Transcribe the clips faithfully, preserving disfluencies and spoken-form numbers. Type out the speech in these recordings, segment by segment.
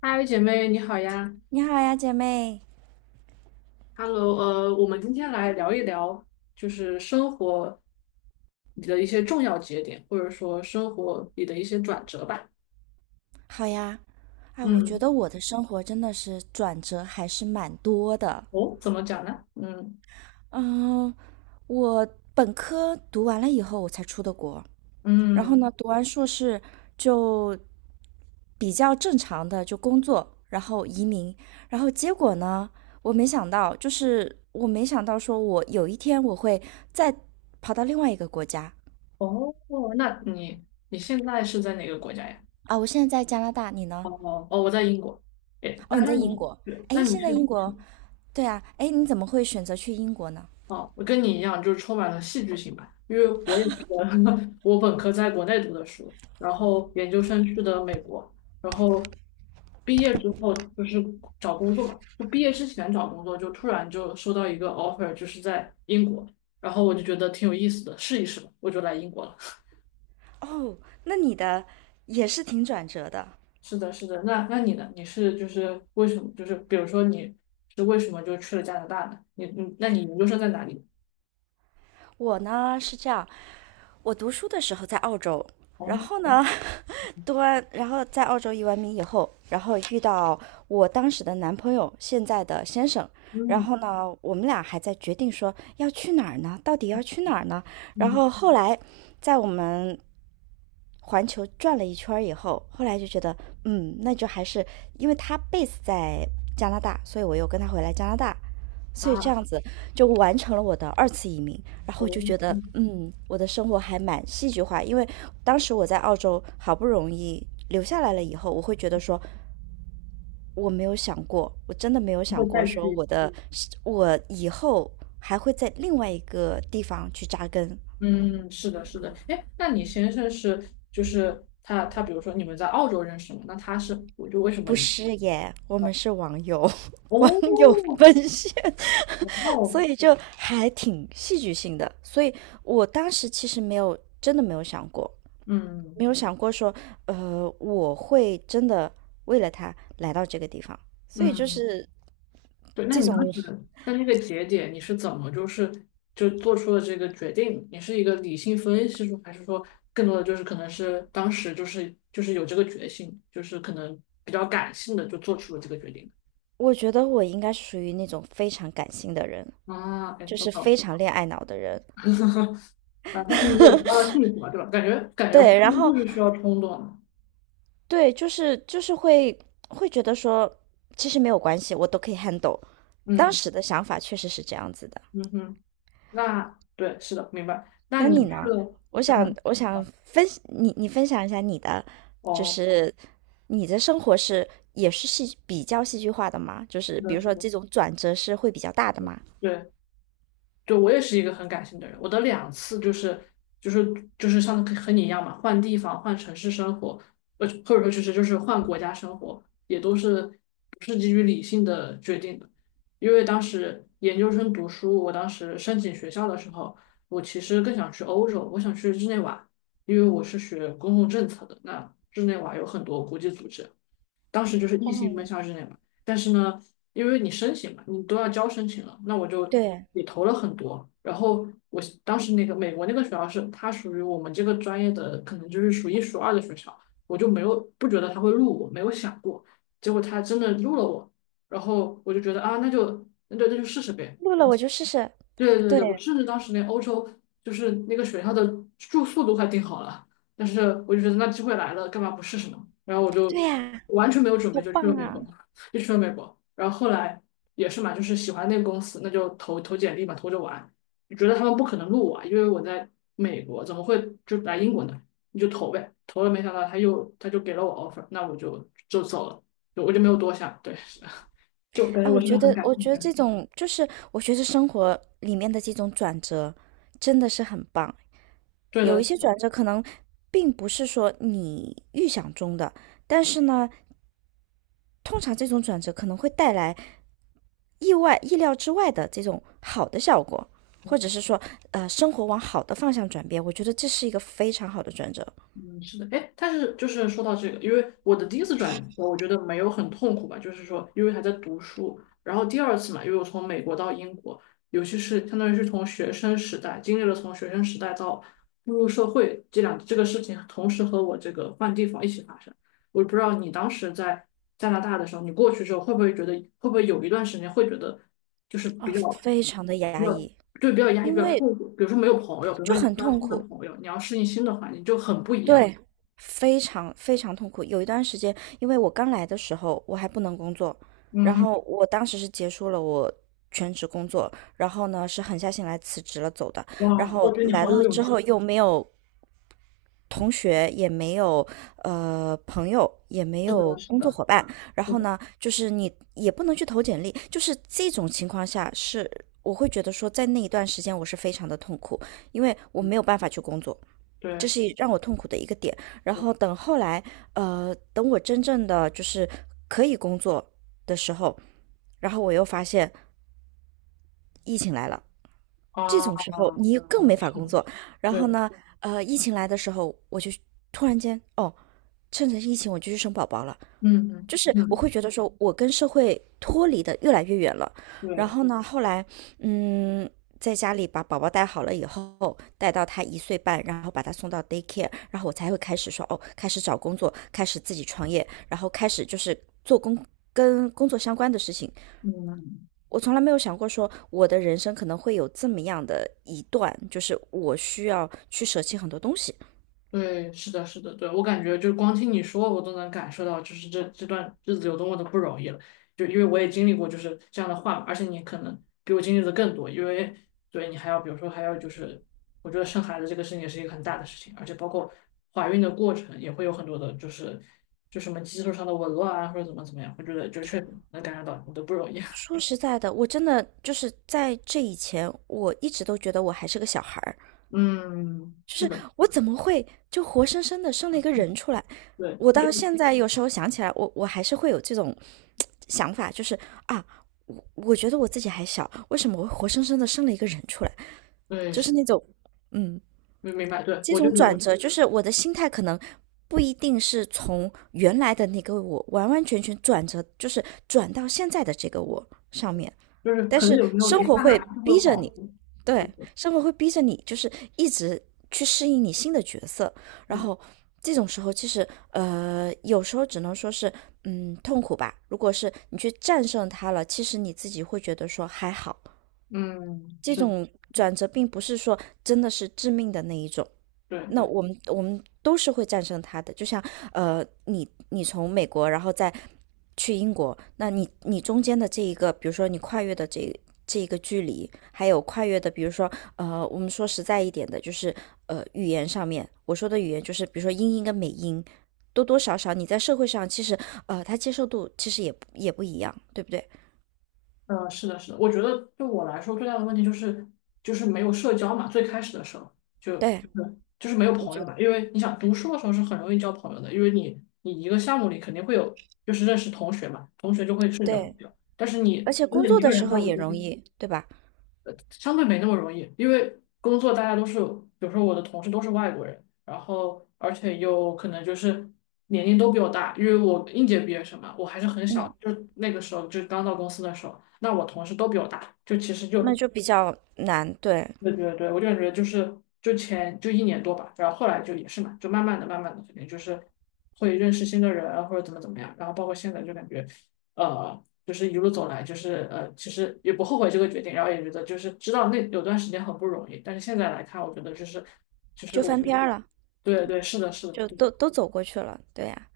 嗨，姐妹，你好呀你好呀，姐妹，！Hello，呃，我们今天来聊一聊，就是生活里的一些重要节点，或者说生活里的一些转折吧。好呀。哎，我觉嗯。得我的生活真的是转折还是蛮多的。哦，怎么讲呢？嗯嗯，我本科读完了以后，我才出的国。然后嗯。呢，读完硕士就比较正常的就工作，然后移民。然后结果呢，我没想到，就是我没想到说我有一天我会再跑到另外一个国家哦，那你你现在是在哪个国家呀？啊。我现在在加拿大，你呢？哦哦，我在英国。诶，那哦，你在那英你国。对，那哎，你现在英是。国。对啊，哎，你怎么会选择去英国呢？哦，我跟你一样，就是充满了戏剧性吧，因为我也是个 我本科在国内读的书，然后研究生去的美国，然后毕业之后就是找工作嘛，就毕业之前找工作，就突然就收到一个 offer，就是在英国，然后我就觉得挺有意思的，试一试吧，我就来英国了。哦，那你的也是挺转折的。是的，是的，那那你呢？你是就是为什么？就是比如说你是为什么就去了加拿大呢？你你那你研究生在哪里？我呢是这样，我读书的时候在澳洲，然哦，后呢，读完，然后在澳洲移完名以后，然后遇到我当时的男朋友，现在的先生，然嗯后呢，我们俩还在决定说要去哪儿呢，到底要去哪儿呢？然嗯后后来，在我们环球转了一圈以后，后来就觉得，嗯，那就还是因为他 base 在加拿大，所以我又跟他回来加拿大，所以这样啊，子就完成了我的二次移民。然后我就觉得，哦。嗯，我的生活还蛮戏剧化，因为当时我在澳洲好不容易留下来了以后，我会觉得说，我没有想过，我真的没有想会过再说去。我的我以后还会在另外一个地方去扎根。嗯，是的，是的。哎，那你先生是就是他他，比如说你们在澳洲认识嘛？那他是，我就为什么不你？是耶，我们哦是网友 网友哦。奔现 哇 哦。所以就还挺戏剧性的。所以我当时其实没有真的没有想过，没嗯有想过说，呃，我会真的为了他来到这个地方。所以就嗯。是对。那这你当种，时在那个节点，你是怎么就是就做出了这个决定？你是一个理性分析出，还是说更多的就是可能是当时就是就是有这个决心，就是可能比较感性的就做出了这个决定？我觉得我应该是属于那种非常感性的人，啊，哎，就我是非懂。常恋爱脑的人。啊，但是你也得到了幸福嘛，对吧？感觉感觉婚对，然姻后就是需要冲动的。对，就是就是会会觉得说，其实没有关系，我都可以 handle。当嗯。时的想法确实是这样子的。嗯哼。那对，是的，明白。那那你你去呢？了我加想拿我想大。分你你分享一下你的，就哦，是你的生活是也是戏比较戏剧化的吗？就是是比的，如是说的，这种转折是会比较大的对，吗？对，就我也是一个很感性的人，我的两次就是就是就是像和你一样嘛，换地方、换城市生活，呃，或者说就是就是换国家生活，也都是基于理性的决定的。因为当时研究生读书，我当时申请学校的时候，我其实更想去欧洲，我想去日内瓦，因为我是学公共政策的，那日内瓦有很多国际组织，当时就是异性奔哦，向之内嘛。但是呢，因为你申请嘛，你都要交申请了，那我就对，也投了很多。然后我当时那个美国那个学校是它属于我们这个专业的，可能就是数一数二的学校，我就没有不觉得他会录我，没有想过。结果他真的录了我，然后我就觉得啊，那就那就那就试试呗。录了我就试试。对对对对，我甚至当时连欧洲就是那个学校的住宿都快订好了，但是我就觉得那机会来了，干嘛不试试呢？然后我对就呀，完全没有准备好就去了棒美啊！国，就去了美国。然后后来也是嘛，就是喜欢那个公司，那就投投简历嘛，投着玩。就觉得他们不可能录我啊，因为我在美国，怎么会就来英国呢？你就投呗，投了没想到他又他就给了我 offer，那我就就走了，就我就没有多想，对。就感觉哎，我我是觉个很得，感我性的觉得人。这种就是我觉得生活里面的这种转折真的是很棒。对有一的。些转折可能并不是说你预想中的，但是呢，通常这种转折可能会带来意外、意料之外的这种好的效果，或者是说，呃，生活往好的方向转变。我觉得这是一个非常好的转折嗯，是的。哎，但是就是说到这个，因为我的第一次转学我觉得没有很痛苦吧，就是说，因为还在读书，然后第二次嘛，因为我从美国到英国，尤其是相当于是从学生时代经历了从学生时代到步入社会这两这个事情，同时和我这个换地方一起发生。我不知道你当时在加拿大的时候，你过去之后会不会觉得，会不会有一段时间会觉得就是比啊，较非常的比压较抑，对比较压抑、比因较为痛苦，比如说没有朋友，比如说就你要很交痛新的苦。朋友，你要适应新的环境，就很不一样。对，非常非常痛苦。有一段时间，因为我刚来的时候，我还不能工作，嗯然哼。后我当时是结束了我全职工作，然后呢是狠下心来辞职了走的。然哇，我后觉得你来好了有勇之气。后又没有同学，也没有呃朋友，也没有是工作的，伙伴，然是后的，呢就是你也不能去投简历，就是这种情况下是我会觉得说，在那一段时间我是非常的痛苦，因为我没有办法去工作。对，这是让我痛苦的一个点。然我后等后来，呃，等我真正的就是可以工作的时候，然后我又发现疫情来了，这啊，种时候你更没哦，法是工的，作。然后对，呢，呃，疫情来的时候，我就突然间，哦，趁着疫情我就去生宝宝了。嗯嗯就是我会嗯，觉得说，我跟社会脱离的越来越远了。然对，后呢，后来，嗯，在家里把宝宝带好了以后，带到他一岁半，然后把他送到 daycare，然后我才会开始说，哦，开始找工作，开始自己创业，然后开始就是做工跟工作相关的事情。嗯。我从来没有想过说，我的人生可能会有这么样的一段，就是我需要去舍弃很多东西。对，是的，是的，对，我感觉就光听你说，我都能感受到，就是这这段日子有多么的不容易了。就因为我也经历过就是这样的话嘛，而且你可能比我经历的更多，因为对你还要，比如说还要就是，我觉得生孩子这个事情也是一个很大的事情，而且包括怀孕的过程也会有很多的，就是就什么激素上的紊乱啊，或者怎么怎么样，我觉得就确实能感受到你的不容易。说实在的，我真的就是在这以前，我一直都觉得我还是个小孩儿，嗯，是的，我怎么会就活生生的生了一个人出来？对。我因到为现在有时候想起来，我我还是会有这种想法，就是啊，我觉得我自己还小，为什么我会活生生的生了一个人出来？对就是是，那种，嗯，明明白，对，这我就种觉转得。折，就是我的心态可能不一定是从原来的那个我完完全全转折，就是转到现在的这个我上面。就是但可能是有时候一生活刹会那就会逼着恍你，惚，就对，对？生活会逼着你，就是一直去适应你新的角色。然嗯后这种时候，其实呃，有时候只能说是，嗯，痛苦吧。如果是你去战胜它了，其实你自己会觉得说还好。嗯。这是。种转折并不是说真的是致命的那一种，对那对。我们我们都是会战胜它的。就像呃，你你从美国，然后再去英国，那你你中间的这一个，比如说你跨越的这这一个距离，还有跨越的，比如说呃，我们说实在一点的，就是呃，语言上面，我说的语言就是比如说英音跟美音，多多少少你在社会上其实呃，它接受度其实也不也不一样，对不对？呃，是的，是的，我觉得对我来说最大的问题就是就是没有社交嘛，最开始的时候就就对，是就是没有我朋觉友得嘛，因为你想读书的时候是很容易交朋友的，因为你你一个项目里肯定会有就是认识同学嘛，同学就会是你的朋对，友，但是而你且真工的作一个的时人候到也一个地容方。易，对吧？呃相对没那么容易，因为工作大家都是，比如说我的同事都是外国人，然后而且又可能就是年龄都比我大，因为我应届毕业生嘛，我还是很小，嗯，就那个时候就刚到公司的时候，那我同事都比我大，就其实就。那就比较难，对。对对对，我就感觉就是就前就一年多吧，然后后来就也是嘛，就慢慢的、慢慢的，肯定就是会认识新的人啊或者怎么怎么样，然后包括现在就感觉，呃，就是一路走来，就是呃，其实也不后悔这个决定，然后也觉得就是知道那有段时间很不容易，但是现在来看，我觉得就是就是就我。翻篇儿了，对对，是的，是的。就都都走过去了。对呀，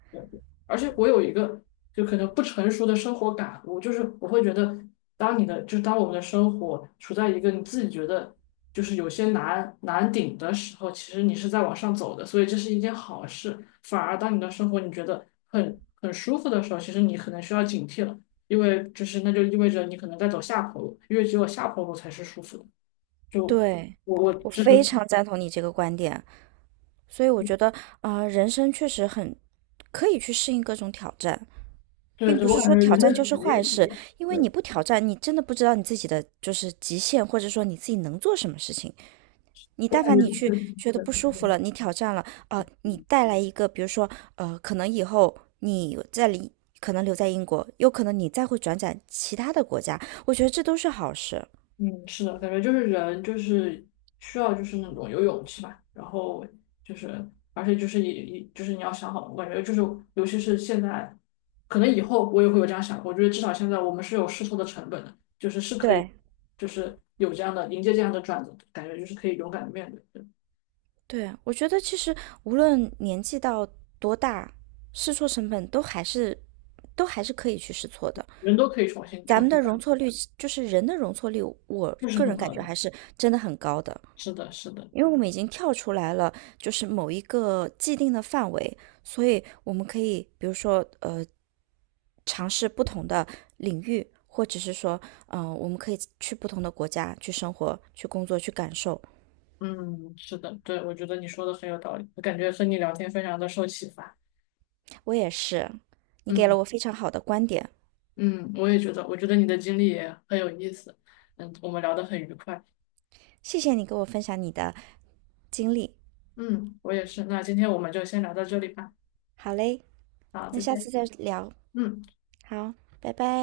而且我有一个就可能不成熟的生活感悟，就是我会觉得，当你的就是当我们的生活处在一个你自己觉得就是有些难难顶的时候，其实你是在往上走的，所以这是一件好事。反而当你的生活你觉得很很舒服的时候，其实你可能需要警惕了，因为就是那就意味着你可能在走下坡路，因为只有下坡路才是舒服的。就对，我我我就非是。常赞同你这个观点。所以我觉得，呃，人生确实很可以去适应各种挑战，对并对，不是我感说觉挑人的战潜就是嗯意坏事，识，因为你对不挑战，你真的不知道你自己的就是极限，或者说你自己能做什么事情。你我但感凡觉你就去是。觉得不舒服了，你挑战了，呃，你带来一个，比如说，呃，可能以后你在里。可能留在英国，有可能你再会转战其他的国家，我觉得这都是好事。嗯，是的，感觉就是人就是需要就是那种有勇气吧，然后就是而且就是也也就是你要想好，我感觉就是尤其是现在，可能以后我也会有这样想，我觉得至少现在我们是有试错的成本的，就是是可以对，就是有这样的迎接这样的转折感觉就是可以勇敢的面对，对。对，我觉得其实无论年纪到多大，试错成本都还是都还是可以去试错的。人都可以重新咱重们新的来，容错率，就是人的容错率，我这是个很人感好觉的。还是真的很高的，是的，是的。因为我们已经跳出来了，就是某一个既定的范围，所以我们可以，比如说，呃，尝试不同的领域，或者是说，嗯、呃我们可以去不同的国家去生活、去工作、去感受。嗯，是的，对，我觉得你说的很有道理，我感觉和你聊天非常的受启发。我也是，你给嗯。了我非常好的观点。嗯，我也觉得，我觉得你的经历也很有意思。嗯，我们聊得很愉快。谢谢你跟我分享你的经历。嗯，我也是。那今天我们就先聊到这里吧。好嘞，好，那再下次见。再聊。嗯。好，拜拜。